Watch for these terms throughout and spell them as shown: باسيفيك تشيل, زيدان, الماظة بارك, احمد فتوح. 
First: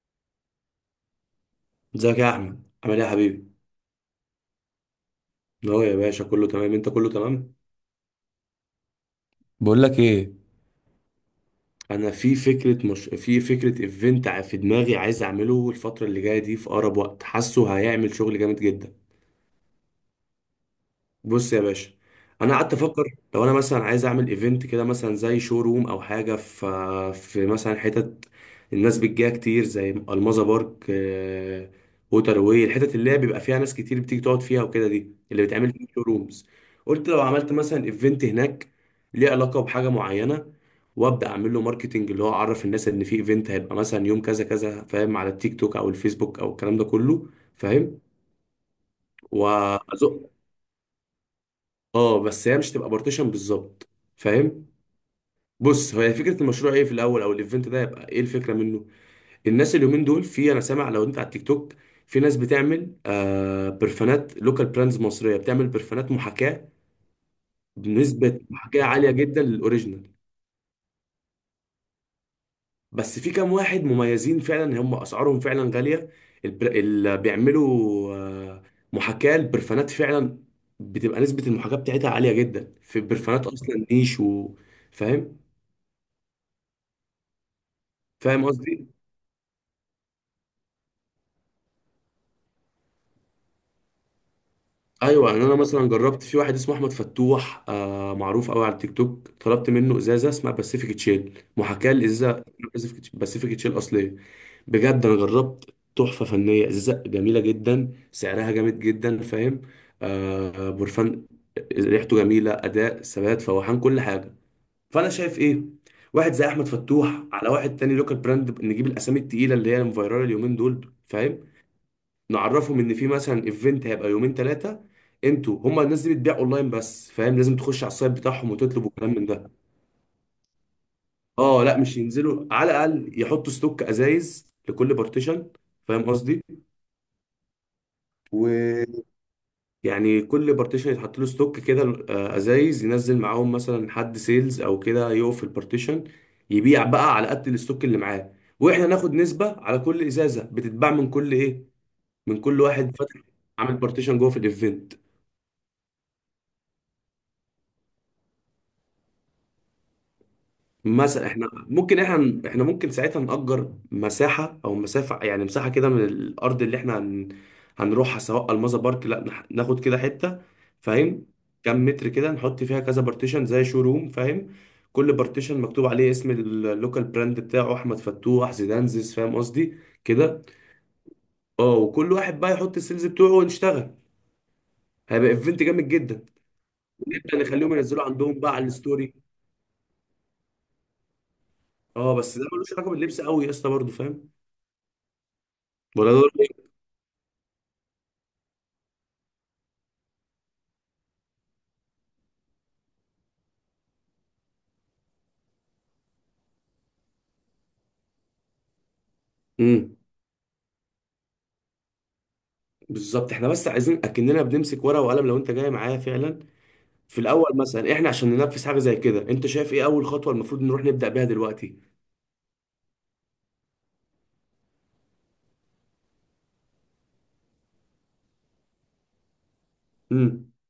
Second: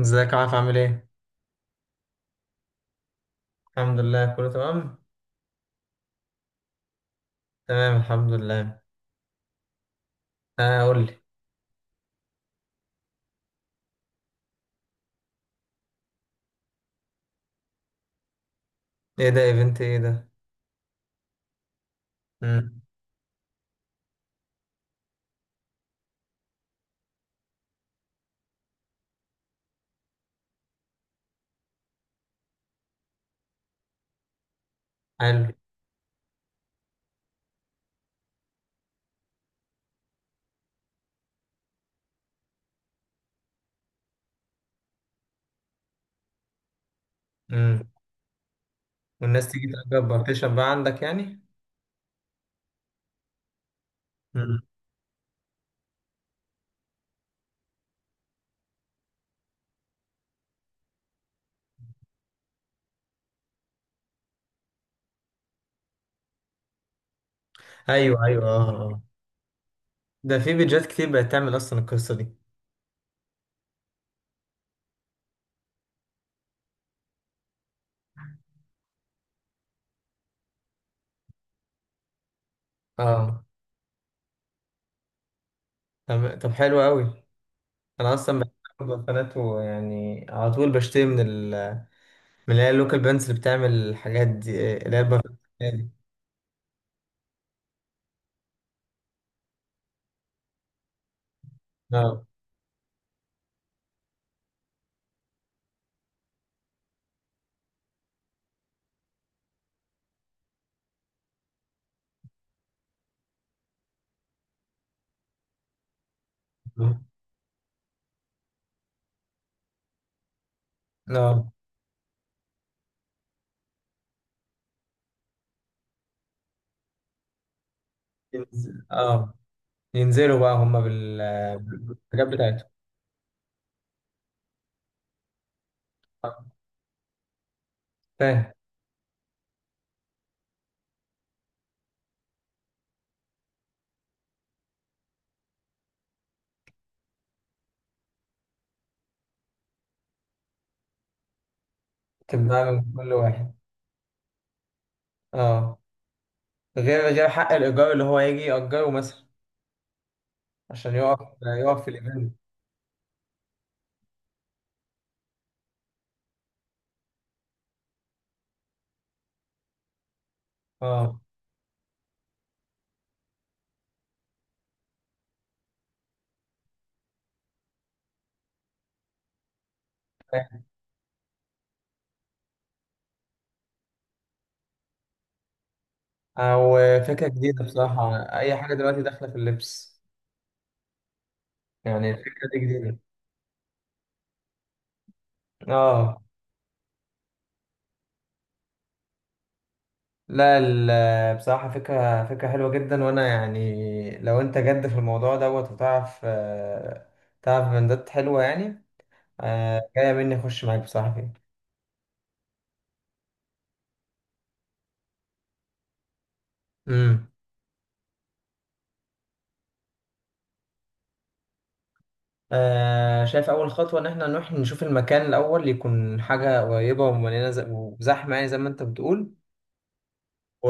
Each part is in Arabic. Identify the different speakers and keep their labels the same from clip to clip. Speaker 1: ازيك يا عارف عامل ايه؟
Speaker 2: ازيك يا احمد عامل ايه يا حبيبي؟
Speaker 1: الحمد لله كله تمام؟
Speaker 2: اهو يا باشا، كله تمام، انت كله تمام؟
Speaker 1: تمام الحمد لله.
Speaker 2: بقول لك ايه،
Speaker 1: اه، قول لي.
Speaker 2: انا في فكره، مش في فكره، ايفنت في دماغي عايز اعمله الفتره اللي جايه دي في اقرب وقت، حاسه هيعمل شغل جامد جدا.
Speaker 1: ايه ده؟ ايفنت ايه ده؟
Speaker 2: بص يا باشا، انا قعدت
Speaker 1: امم
Speaker 2: افكر، لو انا مثلا عايز اعمل ايفنت كده مثلا زي شو روم او حاجه في مثلا حتت الناس بتجيها كتير زي المظة بارك، ووتر واي، الحتت اللي هي بيبقى فيها ناس كتير بتيجي تقعد فيها وكده، دي اللي
Speaker 1: حلو.
Speaker 2: بتعمل فيها شو رومز. قلت لو عملت مثلا ايفنت هناك ليه علاقه بحاجه معينه، وابدا اعمل له ماركتنج، اللي هو اعرف الناس ان في ايفنت هيبقى مثلا يوم كذا كذا، فاهم؟ على التيك توك او الفيسبوك او الكلام ده كله،
Speaker 1: امم.
Speaker 2: فاهم؟
Speaker 1: والناس تيجي تأجر
Speaker 2: وازق.
Speaker 1: بارتيشن بقى عندك يعني؟
Speaker 2: اه بس هي مش تبقى بارتيشن بالظبط،
Speaker 1: امم.
Speaker 2: فاهم؟ بص، هي فكره المشروع ايه في الاول، او الايفنت ده يبقى ايه الفكره منه. الناس اليومين دول، في، انا سامع لو انت على التيك توك، في ناس بتعمل برفانات، لوكال براندز مصريه بتعمل برفانات محاكاه،
Speaker 1: ايوه
Speaker 2: بنسبه
Speaker 1: ايوه، اه
Speaker 2: محاكاه
Speaker 1: اه.
Speaker 2: عاليه جدا للاوريجينال.
Speaker 1: ده في بيجات كتير بقت تعمل اصلا القصة دي.
Speaker 2: بس في كام واحد مميزين فعلا، هم اسعارهم فعلا غاليه، اللي بيعملوا محاكاه البرفانات فعلا بتبقى نسبه المحاكاه بتاعتها عاليه جدا في
Speaker 1: اه.
Speaker 2: برفانات اصلا نيش فاهم؟
Speaker 1: طب حلو قوي. انا اصلا
Speaker 2: فاهم قصدي؟
Speaker 1: بحب البنات، ويعني على طول بشتري من ال من اللي هي اللوكال بانس اللي بتعمل الحاجات دي اللي هي البنات
Speaker 2: ايوه يعني انا مثلا
Speaker 1: دي.
Speaker 2: جربت في واحد اسمه احمد فتوح، معروف قوي على التيك توك، طلبت منه ازازه اسمها باسيفيك تشيل، محاكاه
Speaker 1: اه
Speaker 2: لازازه باسيفيك تشيل اصليه. بجد انا جربت تحفه فنيه، ازازه جميله جدا، سعرها جامد جدا، فاهم؟ برفان ريحته جميله، اداء، ثبات، فواحان، كل حاجه. فانا شايف ايه، واحد زي احمد فتوح، على واحد تاني لوكال براند، نجيب الاسامي التقيله اللي هي المفيرال اليومين دول، فاهم؟
Speaker 1: اه
Speaker 2: نعرفهم ان في مثلا ايفنت هيبقى يومين ثلاثه، انتوا هما الناس دي بتبيع اونلاين بس، فاهم؟ لازم تخش على السايت بتاعهم وتطلب وكلام من
Speaker 1: اه.
Speaker 2: ده.
Speaker 1: ينزلوا بقى هم
Speaker 2: اه لا مش
Speaker 1: بالحاجات
Speaker 2: ينزلوا،
Speaker 1: بتاعتهم.
Speaker 2: على الاقل يحطوا ستوك ازايز لكل بارتيشن، فاهم
Speaker 1: آه،
Speaker 2: قصدي؟
Speaker 1: فاهم.
Speaker 2: ويعني كل بارتيشن يتحط له ستوك كده، ازايز، ينزل معاهم مثلا حد سيلز او كده يقف في البارتيشن يبيع بقى على قد الستوك اللي معاه، واحنا ناخد نسبه على كل ازازه بتتباع من كل ايه. من كل
Speaker 1: تبقى من
Speaker 2: واحد
Speaker 1: كل
Speaker 2: فاتح
Speaker 1: واحد.
Speaker 2: عامل بارتيشن جوه في الايفنت.
Speaker 1: اه، غير حق الإيجار اللي هو يجي يأجره مثلا عشان
Speaker 2: مثلا
Speaker 1: يقف
Speaker 2: احنا
Speaker 1: يقف في
Speaker 2: ممكن
Speaker 1: الإيفنت.
Speaker 2: احنا، احنا ممكن ساعتها نأجر مساحة او مسافة، يعني مساحة كده من الارض اللي احنا هنروحها، سواء الماظة بارك، لا نح- ناخد كده حتة،
Speaker 1: اه،
Speaker 2: فاهم؟ كام متر كده، نحط فيها كذا بارتيشن زي شو روم، فاهم؟ كل بارتيشن مكتوب عليه اسم اللوكال براند بتاعه، احمد فتوح، زيدانزيز، فاهم قصدي؟ كده.
Speaker 1: فاهم.
Speaker 2: اه، وكل واحد بقى يحط السيلز بتوعه ونشتغل، هيبقى ايفنت جامد جدا.
Speaker 1: أو، فكرة
Speaker 2: جدا،
Speaker 1: جديدة
Speaker 2: نخليهم ينزلوا
Speaker 1: بصراحة.
Speaker 2: عندهم بقى
Speaker 1: أي
Speaker 2: على
Speaker 1: حاجة دلوقتي
Speaker 2: الستوري.
Speaker 1: داخلة في اللبس، يعني
Speaker 2: اه بس ده
Speaker 1: الفكرة دي
Speaker 2: ملوش علاقة
Speaker 1: جديدة.
Speaker 2: باللبس قوي يا اسطى برضه، فاهم؟ ولا
Speaker 1: اه.
Speaker 2: ده.
Speaker 1: لا، بصراحة فكرة حلوة جدا. وأنا يعني لو أنت جد في الموضوع دوت وتعرف، آه، تعرف بندات حلوة يعني، آه،
Speaker 2: امم،
Speaker 1: جاية مني أخش معاك بصراحة فيه.
Speaker 2: بالظبط، احنا بس عايزين اكننا بنمسك ورقه وقلم لو انت جاي معايا فعلا. في
Speaker 1: امم.
Speaker 2: الاول مثلا، احنا عشان ننفذ حاجه زي كده، انت شايف ايه اول خطوه المفروض نروح نبدا بيها دلوقتي؟
Speaker 1: آه، شايف أول خطوة إن إحنا نروح نشوف المكان. الأول يكون حاجة قريبة ومليانة، وزحمة، يعني زي ما أنت بتقول.
Speaker 2: امم،
Speaker 1: و...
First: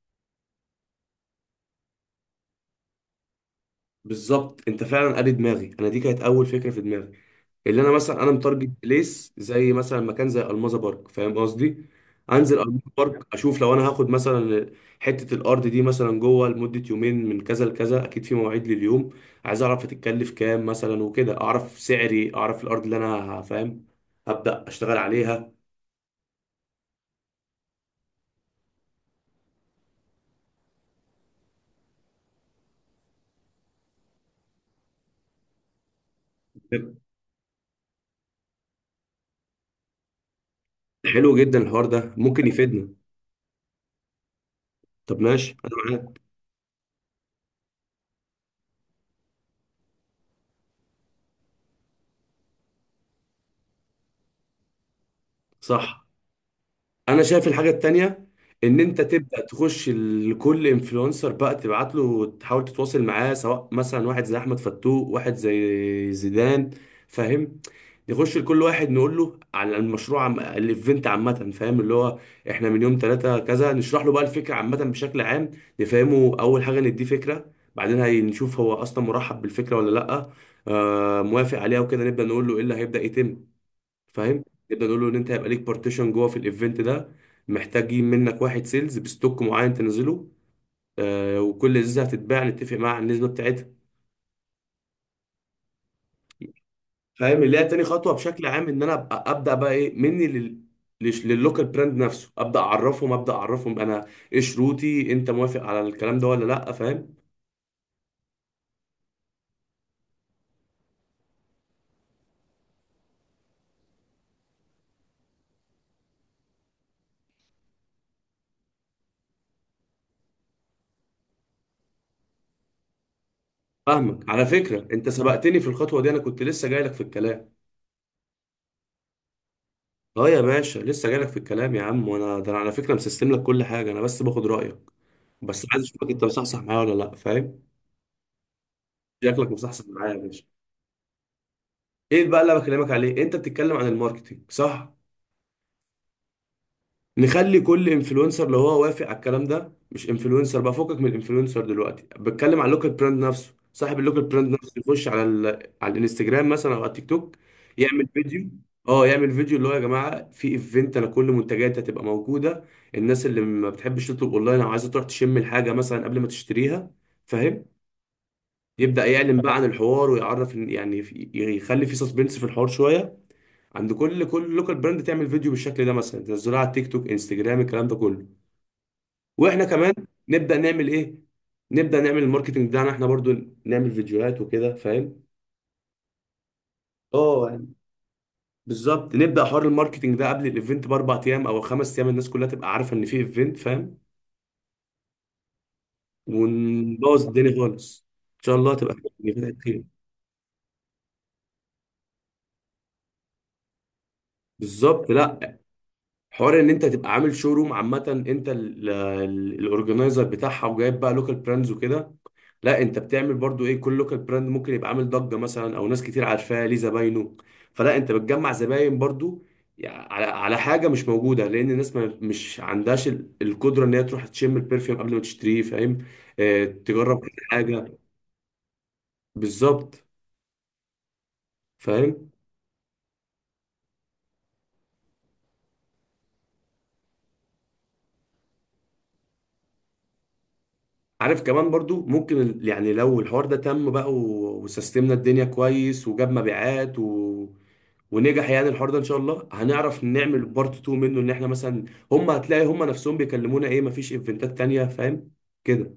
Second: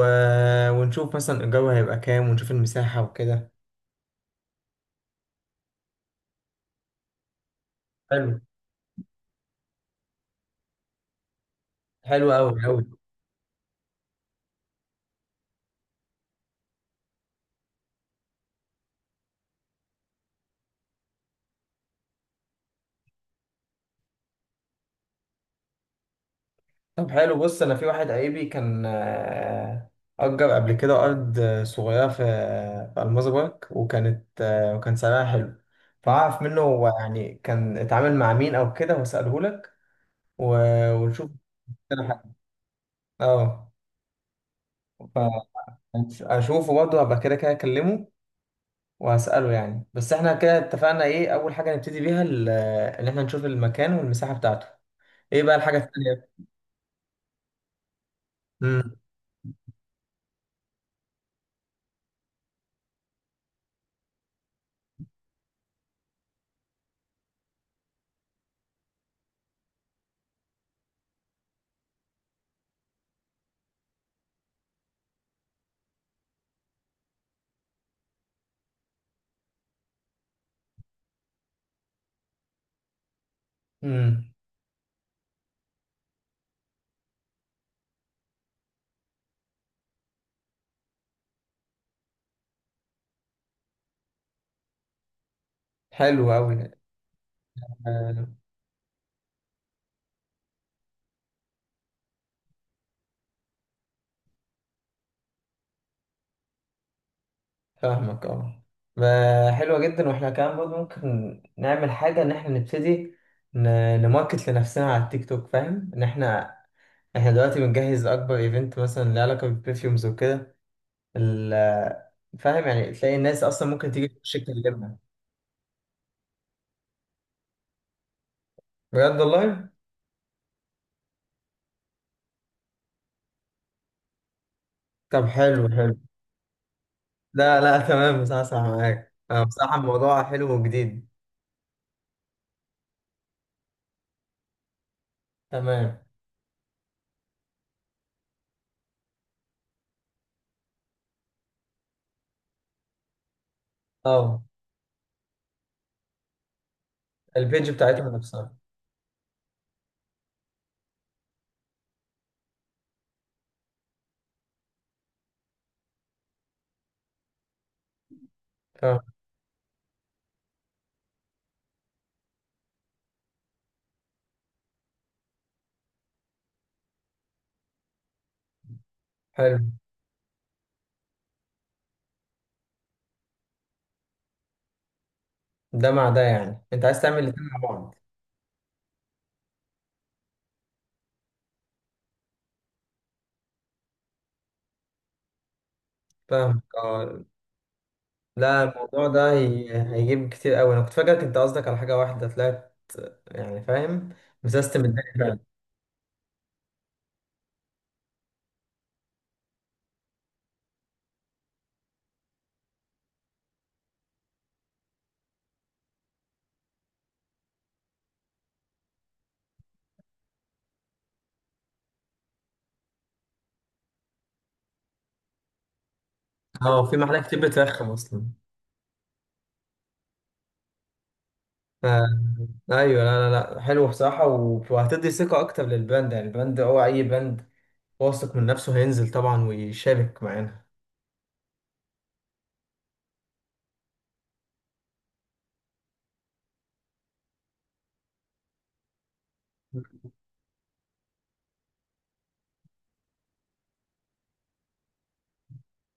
Speaker 1: ونشوف مثلا الجو هيبقى كام، ونشوف المساحة وكده.
Speaker 2: بالظبط، انت فعلا قاري دماغي، انا دي كانت اول فكره في دماغي، اللي انا مثلا انا
Speaker 1: حلو.
Speaker 2: متارجت بليس زي مثلا مكان زي الماظة بارك، فاهم قصدي؟
Speaker 1: حلو أوي
Speaker 2: انزل الماظة
Speaker 1: أوي.
Speaker 2: بارك اشوف لو انا هاخد مثلا حته الارض دي مثلا جوه لمده يومين من كذا لكذا، اكيد في مواعيد لليوم. عايز اعرف هتتكلف كام مثلا وكده، اعرف سعري، اعرف الارض اللي انا فاهم؟ هبدا اشتغل عليها.
Speaker 1: طب حلو. بص، أنا في واحد قريبي كان، آه، أجر قبل كده أرض، آه، صغيرة في في ألماظة بارك، وكانت، آه، وكان سعرها حلو. فأعرف منه هو يعني كان اتعامل مع مين أو كده وأسأله لك و... ونشوف
Speaker 2: حلو جدا، الحوار
Speaker 1: كده
Speaker 2: ده
Speaker 1: حاجة.
Speaker 2: ممكن يفيدنا.
Speaker 1: أه،
Speaker 2: طب ماشي، انا معاك.
Speaker 1: اشوفه برضه، هبقى كده كده اكلمه وهسأله يعني. بس احنا كده اتفقنا ايه اول حاجة نبتدي بيها ان احنا نشوف المكان والمساحة بتاعته. ايه بقى الحاجة
Speaker 2: صح،
Speaker 1: التانية؟
Speaker 2: انا شايف الحاجه التانية ان
Speaker 1: امم.
Speaker 2: انت تبدا تخش لكل انفلونسر بقى، تبعت له، تحاول تتواصل معاه، سواء مثلا واحد زي احمد فتوح، واحد زي زيدان، فاهم؟ نخش لكل واحد نقول له على المشروع، الايفنت عامه، فاهم؟ اللي هو احنا من يوم ثلاثة كذا نشرح له بقى الفكره عامه بشكل عام، نفهمه اول حاجه، نديه فكره، بعدين هنشوف هو اصلا مرحب بالفكره ولا لا. موافق عليها وكده، نبدا نقول له ايه اللي هيبدا يتم،
Speaker 1: امم.
Speaker 2: فاهم؟ نبدا نقول له ان انت هيبقى ليك بارتيشن جوه في الايفنت ده، محتاجين منك واحد سيلز بستوك معين تنزله، وكل ازازه هتتباع نتفق مع النسبه بتاعتها.
Speaker 1: حلو قوي.
Speaker 2: فاهم اللي هي تاني خطوه بشكل عام، ان انا ابقى ابدا بقى ايه مني لللوكال براند نفسه، ابدا اعرفهم، ابدا اعرفهم انا ايه شروطي، انت موافق على الكلام ده ولا لا، فاهم؟
Speaker 1: فاهمك اه. ما- حلوة جدا. واحنا كمان برضه ممكن نعمل حاجة ان احنا نبتدي نماركت لنفسنا على التيك توك. فاهم ان احنا احنا دلوقتي بنجهز اكبر ايفنت مثلا له علاقة بالبرفيومز وكده ال- فاهم، يعني تلاقي الناس اصلا ممكن تيجي
Speaker 2: فاهمك.
Speaker 1: تخش
Speaker 2: على فكره
Speaker 1: تكلمنا.
Speaker 2: انت سبقتني في الخطوه دي، انا كنت لسه جاي لك في الكلام.
Speaker 1: بجد والله.
Speaker 2: اه يا باشا، لسه جاي لك في الكلام يا عم، وانا ده انا على فكره مسستم لك كل حاجه، انا بس باخد رايك،
Speaker 1: طب
Speaker 2: بس
Speaker 1: حلو
Speaker 2: عايز
Speaker 1: حلو.
Speaker 2: اشوفك انت مصحصح معايا ولا لا،
Speaker 1: لا
Speaker 2: فاهم؟
Speaker 1: لا تمام. بصراحة أسمع معاك. أنا
Speaker 2: شكلك
Speaker 1: بصراحة
Speaker 2: مصحصح معايا يا
Speaker 1: الموضوع
Speaker 2: باشا.
Speaker 1: حلو وجديد.
Speaker 2: ايه بقى اللي أنا بكلمك عليه؟ انت بتتكلم عن الماركتينج، صح.
Speaker 1: تمام.
Speaker 2: نخلي كل انفلونسر لو هو وافق على الكلام ده، مش انفلونسر بقى فوقك من الانفلونسر، دلوقتي بتكلم على اللوكال براند نفسه، صاحب اللوكال
Speaker 1: أه.
Speaker 2: براند نفسه يخش على على الانستجرام مثلا او على التيك توك،
Speaker 1: البيج بتاعتهم
Speaker 2: يعمل فيديو.
Speaker 1: نفسها.
Speaker 2: اه يعمل فيديو، اللي هو يا جماعه في ايفنت، انا كل منتجاتي هتبقى موجوده، الناس اللي ما بتحبش تطلب اونلاين او عايزه تروح تشم الحاجه مثلا قبل ما تشتريها، فاهم؟
Speaker 1: فاهم.
Speaker 2: يبدأ يعلن بقى عن الحوار ويعرف يخلي في سسبنس في الحوار شوية. عند كل لوكال براند تعمل فيديو بالشكل ده، مثلا تنزله على التيك توك، انستجرام، الكلام ده كله.
Speaker 1: حلو.
Speaker 2: واحنا كمان نبدأ نعمل ايه، نبدأ نعمل الماركتنج بتاعنا احنا برضو، نعمل فيديوهات وكده، فاهم؟
Speaker 1: ده مع ده يعني؟ أنت عايز تعمل
Speaker 2: اه
Speaker 1: الاتنين مع
Speaker 2: يعني
Speaker 1: بعض؟
Speaker 2: بالظبط، نبدأ حوار الماركتنج ده قبل الايفنت باربع ايام او خمس ايام، الناس كلها تبقى عارفة ان في ايفنت، فاهم؟
Speaker 1: فاهمك أه.
Speaker 2: ونبوظ الدنيا خالص، ان شاء
Speaker 1: لا،
Speaker 2: الله تبقى
Speaker 1: الموضوع ده
Speaker 2: فتحة خير.
Speaker 1: هيجيب كتير أوي. أنا كنت فاكرك أنت قصدك على حاجة واحدة طلعت يعني فاهم مسيستم
Speaker 2: بالظبط.
Speaker 1: الدنيا فعلا.
Speaker 2: لا، حوار ان انت تبقى عامل شو روم عامه، انت الاورجنايزر بتاعها وجايب بقى لوكال براندز وكده، لا انت بتعمل برضو ايه، كل لوكال براند ممكن يبقى عامل ضجه مثلا او ناس كتير عارفاه، ليه زباينه، فلا انت بتجمع زباين برضو، على حاجه مش موجوده، لان الناس ما مش عندهاش القدره ان هي تروح تشم البرفيوم قبل ما تشتريه، فاهم؟
Speaker 1: أه، في
Speaker 2: تجرب
Speaker 1: محلات
Speaker 2: كل
Speaker 1: كتير بترخم
Speaker 2: حاجه.
Speaker 1: أصلا.
Speaker 2: بالظبط،
Speaker 1: آه،
Speaker 2: فاهم؟
Speaker 1: ايوه. لا لا لا، حلو بصراحه. وهتدي ثقه اكتر للبراند. يعني البراند، هو اي براند واثق من نفسه هينزل طبعا ويشارك معانا.
Speaker 2: عارف كمان برضو ممكن يعني لو الحوار ده تم بقى وسيستمنا الدنيا كويس وجاب مبيعات ونجح يعني، الحوار ده ان شاء الله هنعرف نعمل بارت 2 منه، ان احنا مثلا هم هتلاقي هم نفسهم بيكلمونا ايه، مفيش ايفنتات تانية، فاهم؟ كده.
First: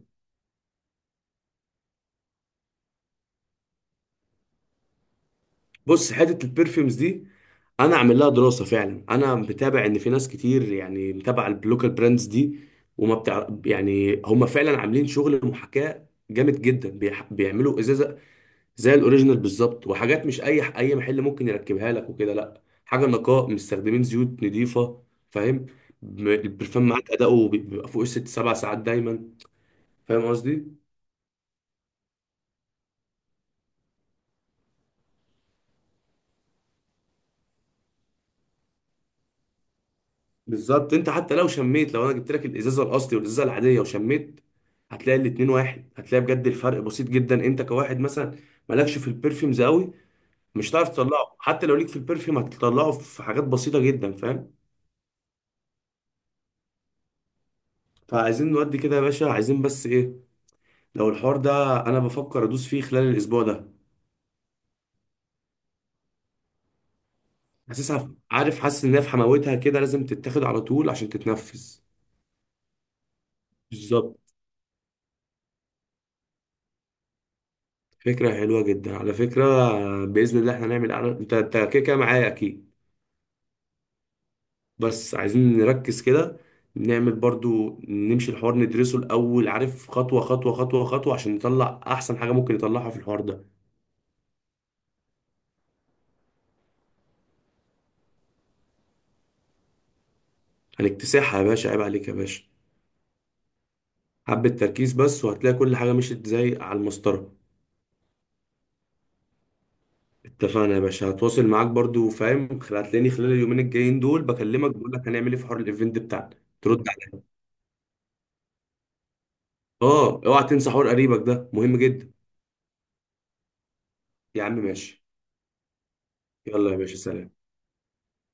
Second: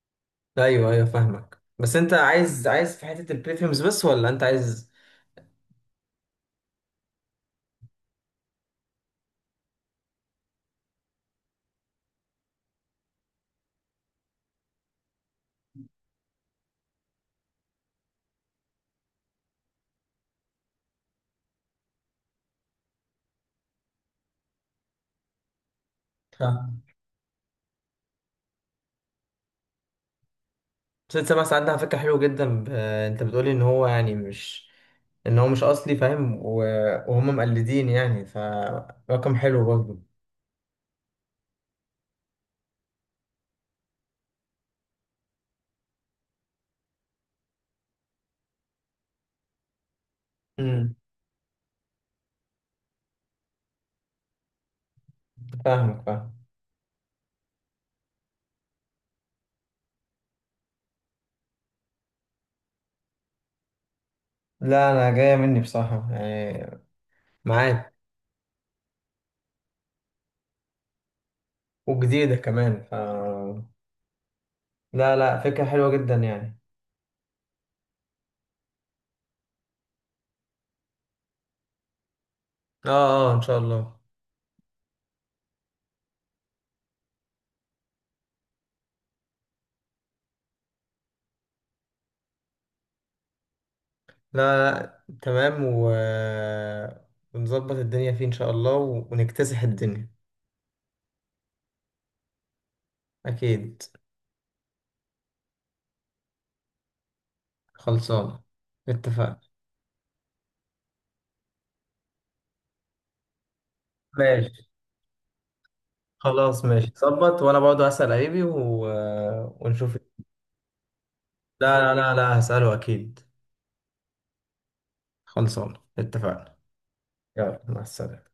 Speaker 1: ايوه ايوه فاهمك. بس انت عايز، عايز في حته البريفيومز بس ولا انت عايز؟
Speaker 2: بص حتة البرفيومز دي، انا عامل لها دراسة فعلا، انا متابع ان في ناس كتير يعني متابعة البلوكال براندز دي، وما بتاع يعني، هم فعلا عاملين شغل محاكاة جامد جدا، بيعملوا ازازة زي الاوريجينال بالظبط، وحاجات مش اي محل ممكن يركبها لك وكده، لا حاجه نقاء، مستخدمين زيوت نظيفه، فاهم؟ البرفان
Speaker 1: فاهم.
Speaker 2: معاك اداؤه بيبقى فوق الست سبع ساعات دايما، فاهم قصدي؟
Speaker 1: ست سبع ساعات ده على فكره حلو جدا. انت بتقولي ان هو يعني مش، ان هو مش اصلي، فاهم؟ وهم مقلدين يعني فرقم حلو برضه.
Speaker 2: بالظبط، انت حتى لو شميت، لو انا جبت لك الازازه الاصلي والازازه العاديه وشميت، هتلاقي الاتنين واحد، هتلاقي بجد الفرق بسيط جدا، انت كواحد مثلا مالكش في البرفيومز قوي، مش هتعرف
Speaker 1: امم.
Speaker 2: تطلعه، حتى لو ليك في البرفيوم هتطلعه في حاجات بسيطه جدا، فاهم؟
Speaker 1: فاهمك فاهم.
Speaker 2: فعايزين نودي كده يا باشا، عايزين بس ايه، لو الحوار ده، انا بفكر ادوس فيه خلال الاسبوع ده،
Speaker 1: لا، انا جايه مني بصراحه يعني، معاك.
Speaker 2: حاسسها، عارف، حاسس ان هي في حماوتها كده لازم تتاخد على طول عشان تتنفذ.
Speaker 1: وجديده كمان ف
Speaker 2: بالظبط،
Speaker 1: لا لا، فكره حلوه جدا يعني.
Speaker 2: فكرة حلوة جدا على فكرة. بإذن الله احنا هنعمل أعلان، انت كده كده معايا اكيد.
Speaker 1: اه. اه ان شاء الله.
Speaker 2: بس عايزين نركز كده، نعمل برضو، نمشي الحوار، ندرسه الأول عارف، خطوة خطوة خطوة خطوة، عشان نطلع أحسن حاجة ممكن نطلعها في الحوار ده.
Speaker 1: لا لا تمام. ونظبط الدنيا فيه إن شاء الله ونكتسح الدنيا.
Speaker 2: هنكتسحها يا باشا، عيب عليك يا باشا،
Speaker 1: أكيد.
Speaker 2: حبة تركيز بس وهتلاقي كل حاجة مشيت زي على المسطرة.
Speaker 1: خلصان. اتفقنا.
Speaker 2: اتفقنا يا باشا، هتواصل معاك برضو، فاهم، هتلاقيني خلال اليومين الجايين دول
Speaker 1: ماشي.
Speaker 2: بكلمك بقول لك هنعمل ايه في حوار الايفنت بتاعنا.
Speaker 1: خلاص
Speaker 2: ترد
Speaker 1: ماشي،
Speaker 2: عليا.
Speaker 1: ظبط. وأنا برضه هسأل قريبي ونشوف.
Speaker 2: اه، اوعى تنسى حوار قريبك ده مهم
Speaker 1: لا لا
Speaker 2: جدا.
Speaker 1: لا لا هسأله أكيد.
Speaker 2: يا عم ماشي.
Speaker 1: خلصان، اتفقنا.
Speaker 2: يلا يا باشا، سلام.
Speaker 1: يلا، مع السلامة.